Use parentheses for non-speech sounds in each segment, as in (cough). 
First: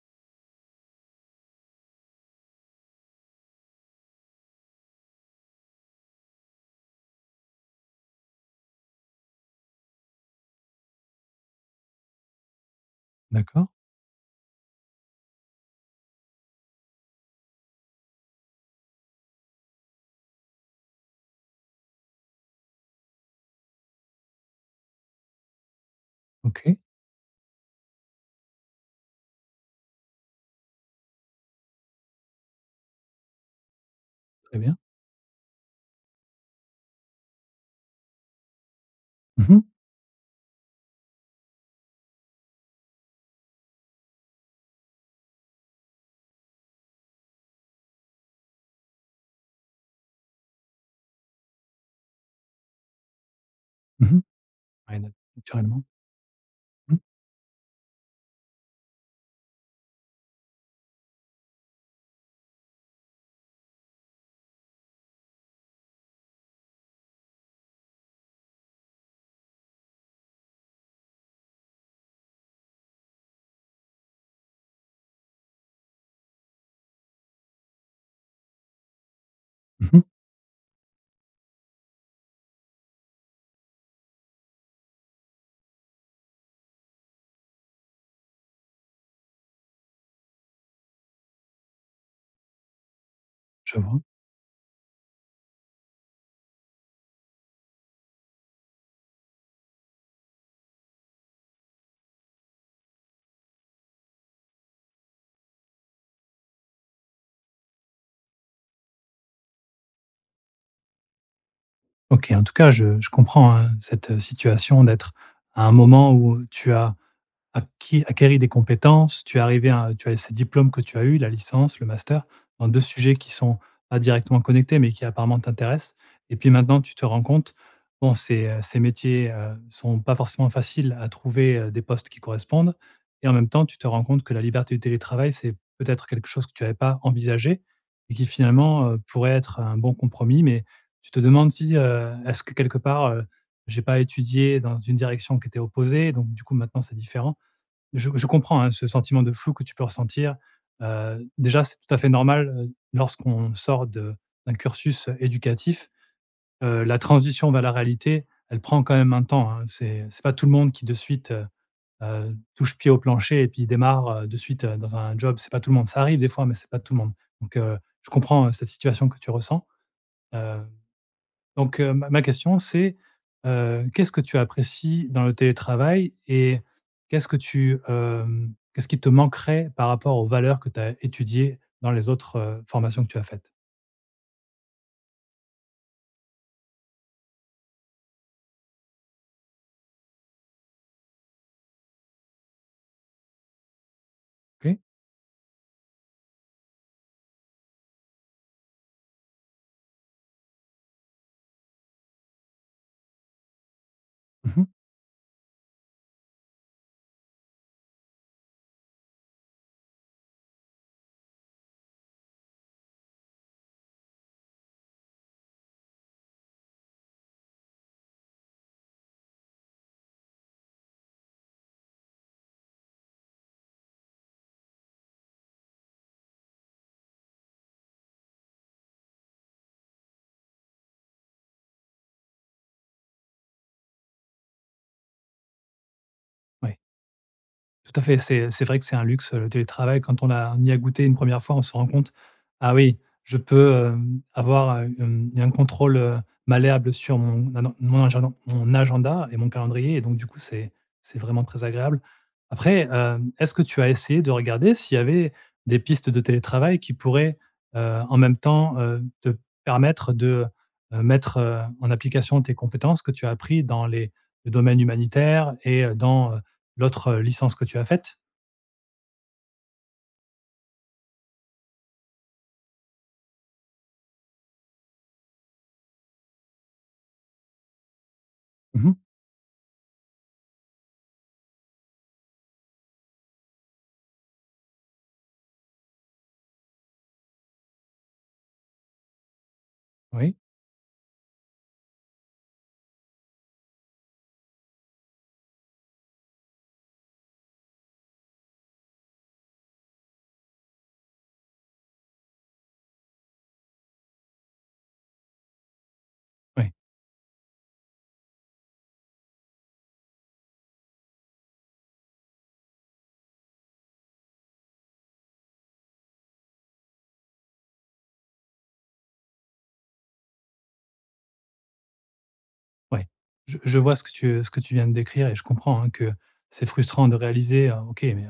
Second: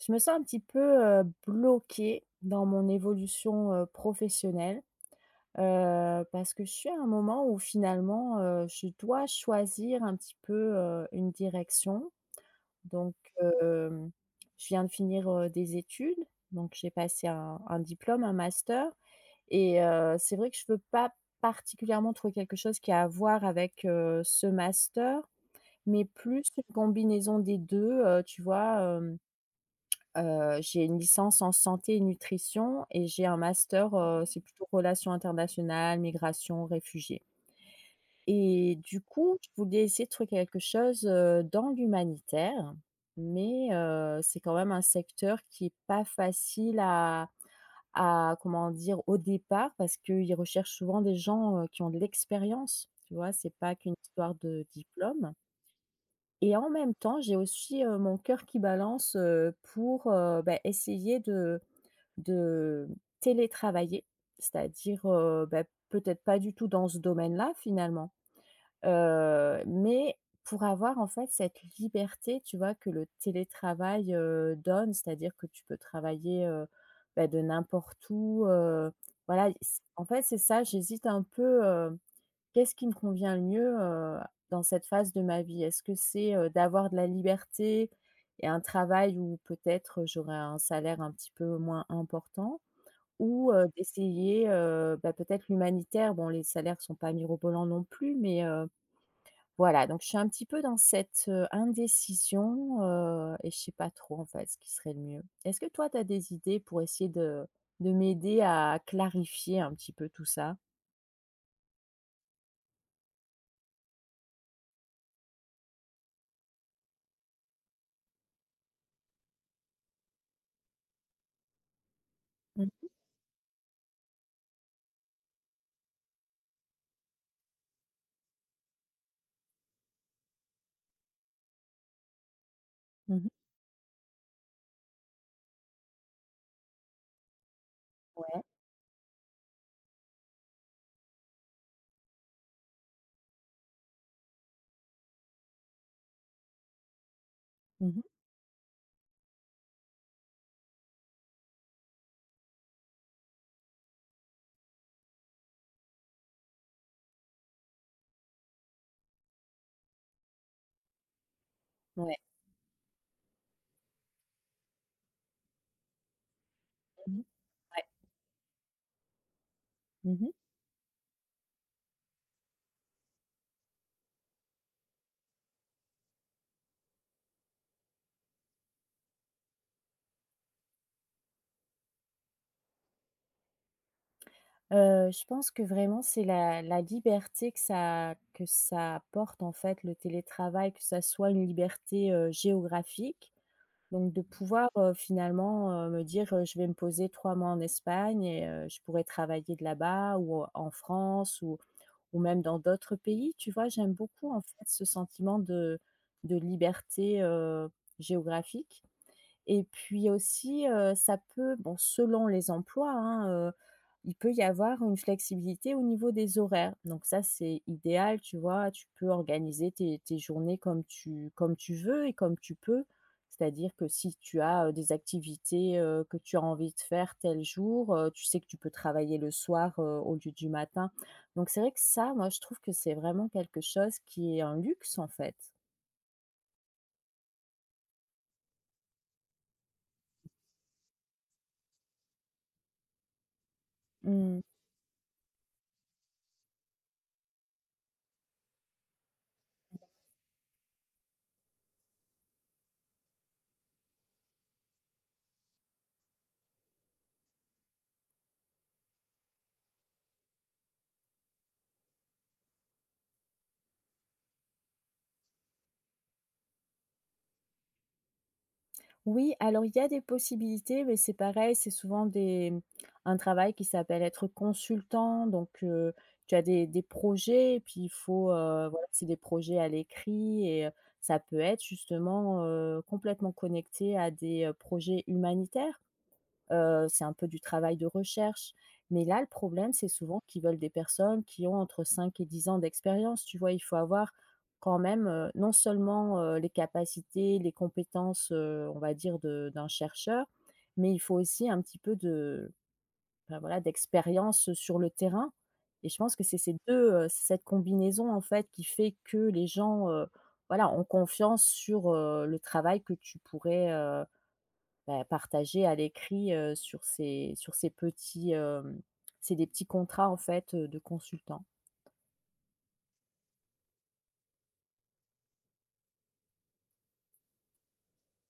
Je me sens un petit peu, heu, bloquée, dans mon évolution, heu, professionnelle. Heu, parce que je suis à un moment, où finalement, heu, je dois choisir un petit peu, heu, une direction. Donc, D'accord. heu, je viens de finir, heu, des études, donc j'ai passé un un diplôme, un master et heu, c'est vrai que je veux pas particulièrement trouver quelque chose qui a à voir avec, heu, ce master, mais plus une OK. combinaison des 2 heu, tu vois, hem, heu, j'ai une licence en santé nutrition et j'ai un master, heu, c'est Très plutôt bien. relations internationales, migrations, réfugiés. Et du coup, je Mmh mh. voulais essayer de trouver quelque chose, heu, dans l'humanitaire, mais, heu, c'est quand même un secteur qui est pas facile à à comment dire? Au départ, parce qu'ils recherchent souvent des gens, heu, qui ont de l'expérience, tu vois? C'est pas qu'une Mmh mh. histoire de Ouais, diplôme. naturellement Et en même Mmh. temps, j'ai aussi heu, mon coeur qui balance, heu, pour, heu, bah essayer de de, télétravailler. C'est-à-dire, heu, bah peut-être pas du tout dans ce domaine-là finalement. Heu, mais pour avoir, en fait, cette liberté, tu vois? Que le télétravail, heu, donne, c'est-à-dire que tu peux travailler, heu, bah de n'importe où heu, voilà i Mmh en mh. fait, c'est ça, j'hésite un peu, heu. Qu'est-ce qui me convient le mieux heu, a dans cette phase de ma vie? Est-ce que c'est, heu, d'avoir de la liberté et un travail où, peut-être, j'aurais un salaire un petit peu moins important? Ou heu, Je vois. d'essayer, heu, bah peut être l'humanitaire, bon les salaires sont pas mirobolants non plus mais, heu. Voilà, donc je suis un petit peu dans cette, heu, indécision, heu, et je sais pas trop en fait, ce qui serait le mieux. Est-ce que toi, tu as des idées pour essayer de de m'aider à clarifier un petit peu tout ça? OK, en tout cas, je je comprends hein, cette situation d'être, à un moment où, heu, tu as acquis acquéris des compétences, tu es arrivée à tu as ces diplômes que tu as eu, la licence, le master, Mmh dans 2 mh. sujets qui sont pas directement connectés, mais qui apparemment t'intéressent. Et puis maintenant tu te rends compte, bon ces, heu ces métiers, heu, sont pas forcément faciles à trouver, heu, des postes qui correspondent. Mmh mh. Et en même temps, tu te rends compte que la liberté du télétravail, c'est, peut-être, quelque chose que tu avais pas envisagé et qui, Ouais. finalement, heu, pourrait être un bon compromis mais, tu te demandes si, heu, est-ce que quelque part, heu, j'ai pas étudié dans une direction qui était opposée? Donc du coup maintenant c'est différent. Mmh mh. Je je comprends, hein, ce sentiment de flou que tu peux ressentir. Heu, déjà, c'est tout à fait normal heu d lorsqu'on sort de d'un cursus éducatif, heu, la transition vers la réalité, elle prend quand même un temps, hein. C'est c'est pas tout le monde qui, de suite, heu Ouais. heu, touche pied au plancher et puis démarre, heu, de suite, dans un job. C'est pas tout le monde, ça arrive des fois mais, c'est pas tout le monde. Mmh, Donc, heu, ouais. je comprends, heu, cette situation que tu ressens, Mmh mh. heu. Donc heu, ma ma question c'est, heu, qu'est-ce que tu apprécies dans le télétravail? Et, qu'est-ce que tu, hem, qu'est-ce qui te manquerait par rapport aux valeurs que tu as étudiées dans les autres formations que tu as faites? Heu, je pense que vraiment c'est la la liberté que ça que ça apporte en fait le télétravail, que ça soit une liberté, heu, géographique. Donc de pouvoir, Oui. heu, finalement, heu, me dire, heu, je vais me poser 3 mois en Espagne et heu, je pourrais travailler de là-bas ou, heu, en France, ou ou même dans d'autres pays tu vois? J'aime beaucoup en Mmh mh. fait ce sentiment de de liberté, heu, géographique. Et puis aussi, heu, ça peut, bon selon les emplois hein, heu, il peut y avoir une flexibilité au niveau des horaires. Donc ça c'est idéal tu vois, tu peux organiser tes tes journées comme tu comme tu veux et comme tu peux. C'est-à-dire que, si tu as, heu, des activités, heu, que tu as envie de faire tel jour, heu, tu sais que tu peux travailler le soir, heu, au lieu du matin. Donc c'est vrai que ça, moi je trouve que c'est vraiment quelque chose qui est un luxe en fait. Ouais. Tout à fait c'est, c'est vrai que c'est un luxe, heu, le télétravail quand on a on y a goûté une 1re fois on s'en rend compte. Ah oui je peux, hem, Mmh mh. avoir, heu, hem, un contrôle, heu, malléable sur mon, ah non mon agenda mon agenda et mon calendrier et donc du coup c'est c'est vraiment très agréable. Après, hem, est-ce que tu as essayé de regarder s'il y avait des pistes de télétravail qui pourraient, heu, en même temps, heu, te permettre de, heu, mettre, heu, en application tes compétences que tu as appris dans les domaines humanitaires et heu, dans, heu, l'autre licence que tu as faite? Oui, alors il y a des possibilités mais c'est pareil c'est souvent des mmh un travail qui s'appelle être consultant donc, heu, tu as des des projets et puis il faut heu, Mmh voilà mh. c'est des projets à l'écrit et heu, ça peut être justement, heu, complètement connecté à des, heu, projets humanitaires. Heu, c'est un peu du travail de recherche. Mais là, le problème c'est souvent Oui. qu'ils veulent des personnes qui ont entre 5 et 10 ans d'expérience, tu vois? Il faut avoir quand même, heu, non seulement, heu, les capacités, les compétences, heu, on va dire de d'un chercheur, mais il faut aussi un petit peu de, bah, voilà d'expérience sur le terrain. Et je pense que c'est ces Oui! 2 heu, c'est cette combinaison en fait qui fait que les gens, heu, voilà ont confiance sur, heu, le travail que tu pourrais, heu, bah, partager à l'écrit, heu, sur ces sur ces petits, hem c'est des petits contrats en fait, heu, de consultants. Ouais. Je je vois ce que tu, heu, ce que tu viens de décrire et je comprends, hein, que c'est frustrant de réaliser: «Heu OK, mais, heu,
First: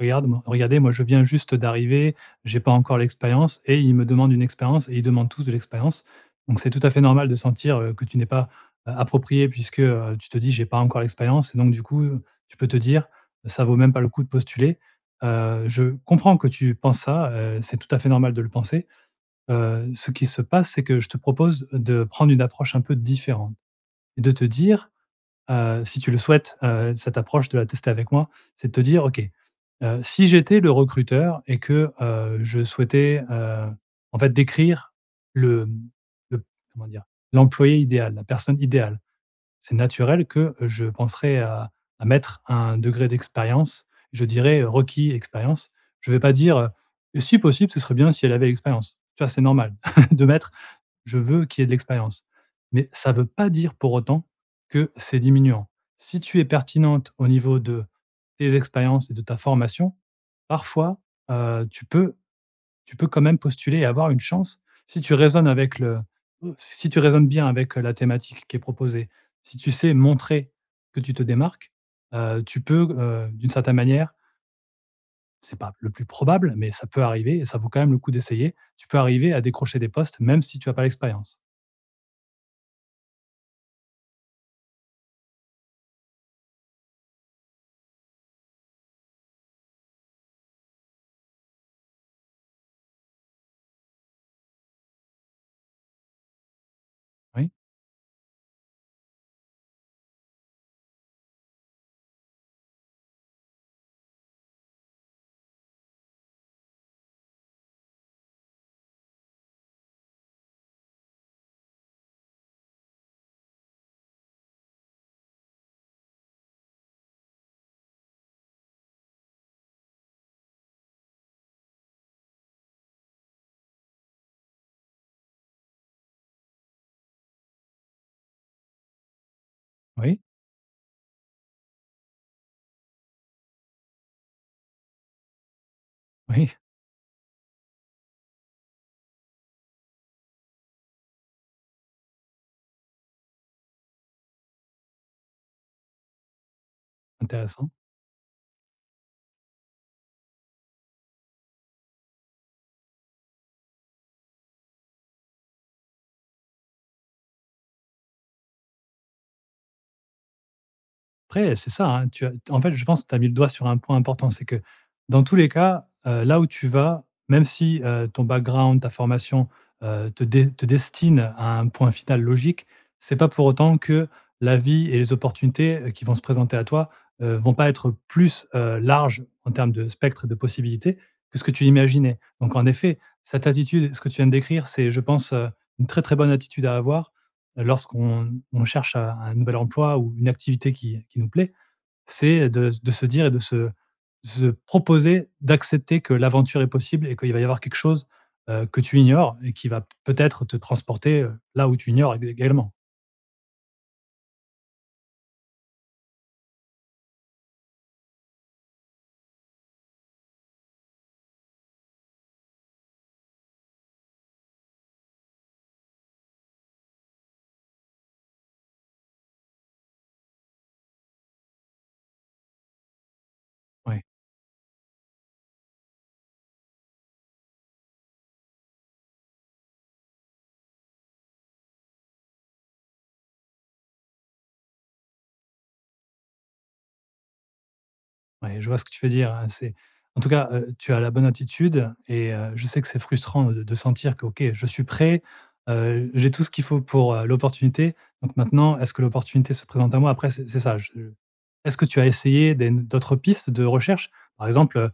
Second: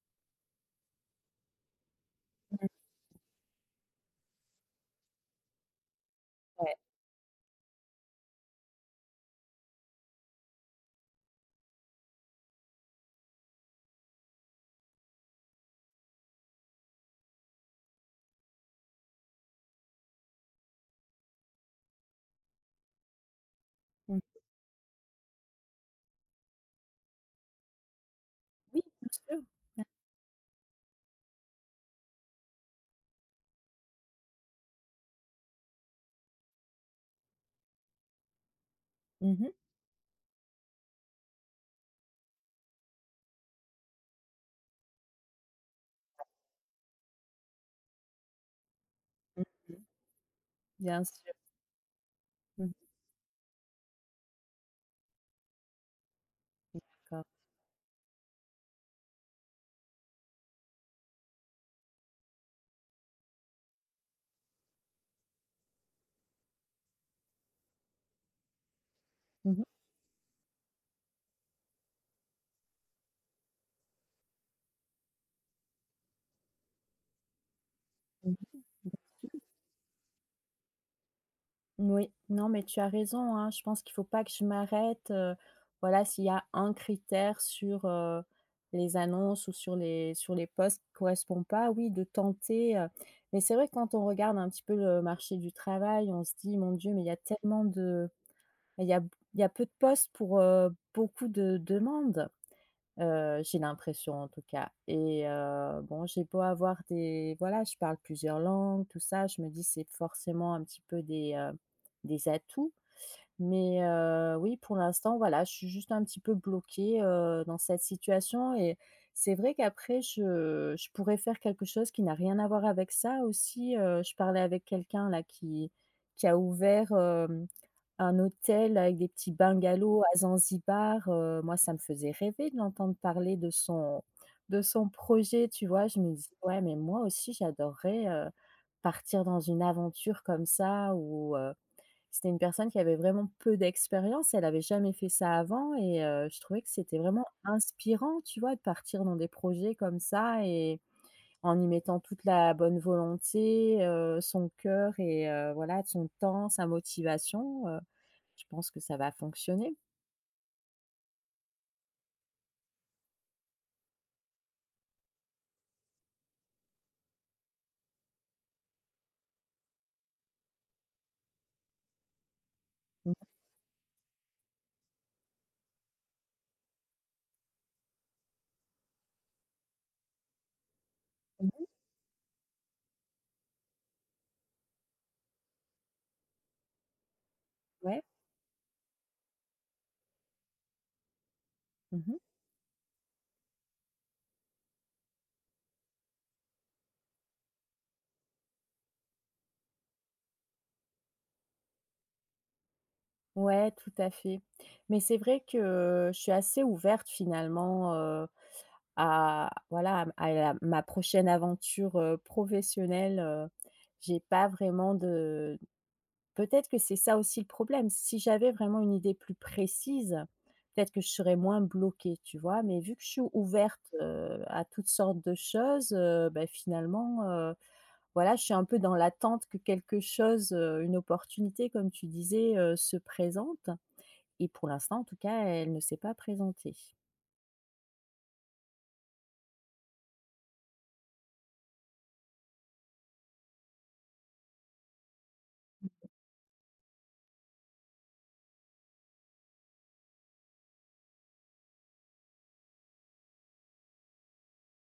regarde moi regardez moi je viens juste d'arriver, j'ai Mmh. pas encore l'expérience et ils me demandent une expérience et ils demandent tous de l'expérience.». Donc c'est Ouais. tout à fait normal de sentir, heu, que tu n'es pas, heu, appropriée puisque, heu, tu te dis: «J'ai pas encore l'expérience», et donc du coup, tu peux te dire: «Ça vaut même pas le coup de postuler», heu, je comprends que tu penses ça, heu, c'est tout à fait normal de le penser. Heu, ce qu'il se passe, c'est que je te propose de prendre une approche un peu différente Mmh. et de te dire heu, si tu le souhaites, heu, cette approche de la tester avec moi, c'est de te Oui dire: un petit «OK, peu. Mer heu, si j'étais le recruteur et que, heu, je souhaitais, heu, en fait décrire le, mmh, le p comment dire? L'employé idéal, la personne idéale.», Mmh mh. c'est naturel que je penserais à à mettre un degré d'expérience, je dirais, heu: «Requis: expérience.». Je vais pas dire, heu: «Et si possible, ce serait bien si elle avait l'expérience», tu vois? C'est Mmh normal mh. (chuckles) de mettre: «Je Bien-sûr. veux qu'il y ait de l'expérience.». Mmh. Mais, ça veut pas dire pour autant que c'est diminuant. Si tu es Oui, pertinente d'accord. au niveau de tes expériences et de ta formation, parfois, heu, tu peux tu peux quand même postuler et avoir une chance. Si tu raisonnes avec le (unintelligible) si tu raisonnes bien avec la thématique qui est proposée. Mmh Si mh. tu sais montrer que tu te démarques, heu, tu peux g heu, d'une certaine manière c'est pas le plus probable, mais ça peut arriver et ça vaut quand même le coup d'essayer. Tu peux arriver à (unintelligible) décrocher des postes même si tu as pas l'expérience. Moui, non mais tu as raison hein, je pense qu'il faut pas que je m'arrête, heu. Voilà s'il y a un critère sur, heu, les annonces ou sur les sur les postes qui correspond pas, oui de tenter, heu. Mais c'est vrai quand on regarde un petit peu le marché du travail, on se dit: «Mon dieu mais il y a Oui. tellement de bah il y a il y a peu de postes pour, heu, beaucoup de demandes», heu, j'ai l'impression en tout cas. Et heu, bon, j'ai beau avoir des voilà, je parle plusieurs langues, tout ça, je me dis c'est forcément un petit peu des, heu, des atouts. Mais, heu, oui pour l'instant voilà je suis juste un petit peu bloquée, heu, dans cette situation et c'est vrai qu'après je je pourrais faire quelque chose qui n'a rien à voir avec ça aussi, heu. Je parlais avec quelqu'un là, qui qui a ouvert, hem, un hôtel avec des petits bungalows à Oui. Zanzibar, heu, moi ça me faisait rêver de l'entendre parler de son, de son projet, tu vois? Je me dis: Oui. «Ouais, mais moi aussi j'adorerais heu, partir dans une aventure comme ça», ou heu c'était une personne qui avait vraiment peu d'expérience. Elle avait jamais fait ça avant et heu, je trouvais que c'était vraiment Intéressant. inspirant, tu vois? De partir dans des projets comme ça et, en y mettant toute la, bonne volonté, heu, son cœur et heu, voilà, de son temps, sa motivation, heu. Je pense que ça va fonctionner. Après, c'est ça hein, tu as t en fait, je pense que tu as mis le doigt sur un point important, c'est que, dans tous les cas, heu, là où tu vas, même si, heu, ton background, ta formation, heu, te de te destine à un point final logique, Mmh c'est mh. pas pour autant que la vie et les opportunités, heu, qui vont se présenter à toi, heu, vont pas être plus, heu, larges en termes de spectre de possibilités que ce Mmh que tu mh. imaginais. Donc en effet, cette attitude, ce que tu viens de décrire c'est, je pense, heu, une très, très, bonne attitude à avoir Ouais. lorsqu'on, on cherche, heu, un nouvel emploi ou une activité qui qui nous plaît, Mmh mh. c'est, heu, de s de se dire et de se de se proposer, d'accepter que l'aventure est possible et qu'il va y avoir quelque chose, heu, que tu ignores et qui va peut-être te transporter, heu, là où tu ignores éga également. Ouais, tout à fait. Mais c'est vrai que je suis assez ouverte finalement, heu, à, voilà, à m à la ma prochaine aventure, heu, professionnelle, heu. J'ai pas vraiment de peut-être que c'est ça aussi le problème. Si j'avais vraiment une idée plus précise, peut-être que je serais moins bloquée, tu vois? Mais vu que je suis ouverte, Ouais. heu, à toutes sortes de choses, heu, bah, finalement, heu, voilà, je suis un peu dans l'attente que quelque chose, heu, une opportunité comme tu disais, heu, se présente. Et pour l'instant en tout cas elle ne s'est pas présentée. Ouais, je vois ce que tu veux dire hein, c'est en tout cas, heu, tu as la bonne attitude et heu, je sais que c'est frustrant de de sentir que: «OK je suis prêt, heu, j'ai tout ce qu'il faut pour, heu, l'opportunité, donc maintenant est-ce que l'opportunité se présente à moi?» après c'est c'est ça, je Est-ce que tu as essayé des d'autres pistes de recherche? Par exemple, heu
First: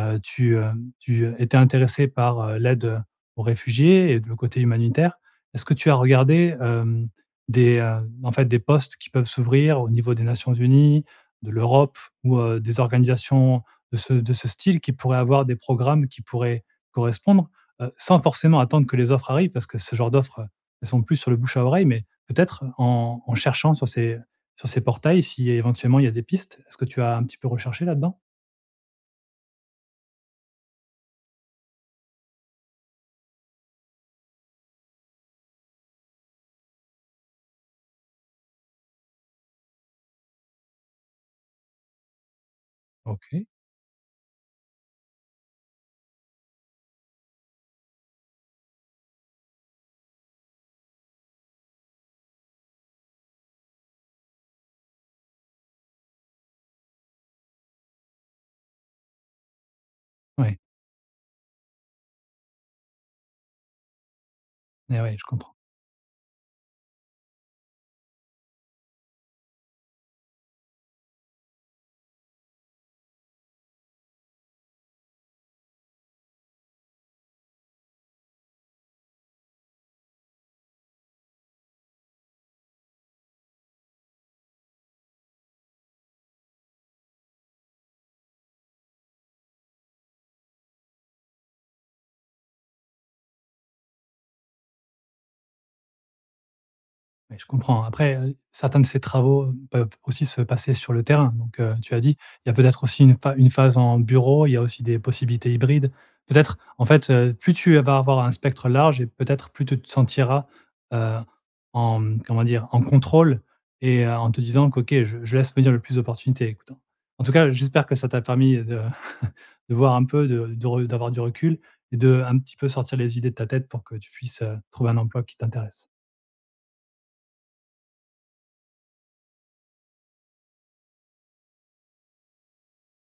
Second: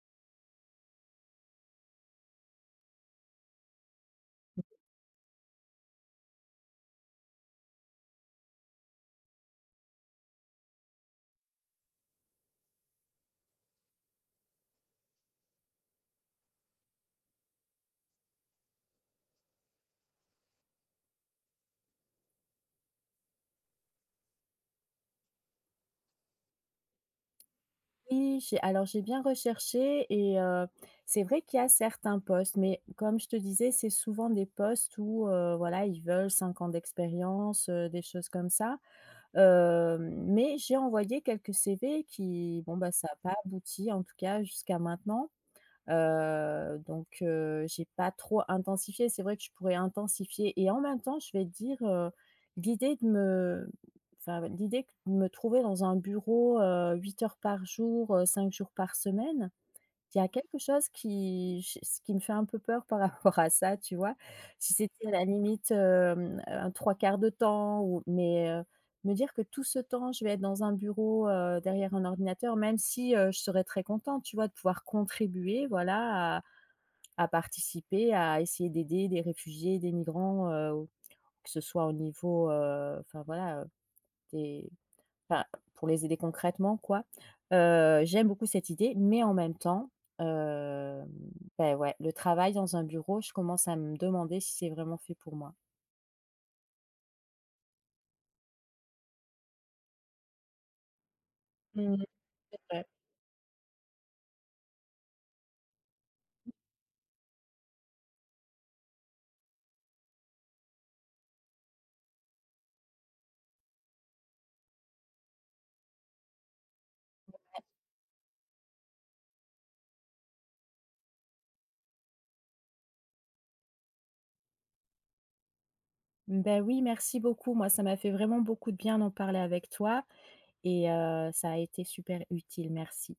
heu, tu, heu, tu, heu, étais intéressée par l'aide aux réfugiés et de le côté humanitaire, est-ce que tu as regardé, hem, des, heu, en fait, des postes qui peuvent s'ouvrir au niveau des Nations unies, de l'Europe ou, heu, des organisations de ce de ce style qui pourraient avoir des programmes qui pourraient correspondre? Heu, sans forcément attendre que les offres arrivent parce que ce genre d'offres, heu, elles sont plus sur le bouche-à-oreille mais peut-être en en cherchant sur ces sur ces portails si éventuellement il y a des pistes, est-ce que tu as un petit peu recherché là-dedans? Oui j'ai alors j'ai bien recherché et heu, c'est vrai qu'il y a certains postes mais comme je te disais c'est souvent des postes où, heu, voilà ils veulent 5 ans d'expérience, heu, des choses comme ça, hem. Mais j'ai envoyé quelques CV qui bon, ça a pas OK. abouti en tout cas jusqu'à maintenant, heu. Donc, heu, j'ai pas trop intensifié. C'est vrai que je pourrais intensifier. Et en même temps, je vais dire, heu, l'idée de me bah, heu, l'idée que de me trouver dans un bureau, heu, 8 heures par jour, heu, 5 jours par semaine, il y a quelque Ouais. chose qui je s qui me fait un peu peur par rapport à ça tu vois? Si Et c'était ouais. la Je comprends. limite, hem, heu, un 3/4 de temps ou mais, heu, me dire que tout ce temps je vais être dans un bureau, heu, derrière un ordinateur même si, heu, je serais très contente tu vois de pouvoir contribuer voilà à à participer à essayer d'aider des réfugiés, des migrants, heu, que ce soit au niveau, heu, enfin voilà, heu, des enfin pour les aider concrètement quoi. Heu, j'aime beaucoup cette idée. Mais en même temps, hem, beh, ouais, le travail dans un bureau, je commence à me demander si c'est vraiment fait pour moi. Ouais, je comprends après, heu, certains de ces travaux, heu, peuvent aussi se passer sur le terrain donc, heu tu Mmh as mh. dit il y a C'est peut-être vrai. aussi une pha une phase en bureau. Il y a aussi des possibilités hybrides. Peut-être, en fait, heu, plus tu vas avoir un spectre large et peut-être plus tu te sentiras, heu, en comment dire? En contrôle et en te disant que: «OK je je laisse venir le plus d'opportunités». En tout cas, j'espère que ça t'a permis de (chuckles) de voir un peu de de re d'avoir du recul et de un petit peu sortir les idées de ta tête pour que tu puisses, heu, trouver un emploi qui t'intéresse. Bah oui, merci beaucoup moi ça m'a fait vraiment beaucoup de bien d'en parler avec toi et heu, ça a été super utile merci.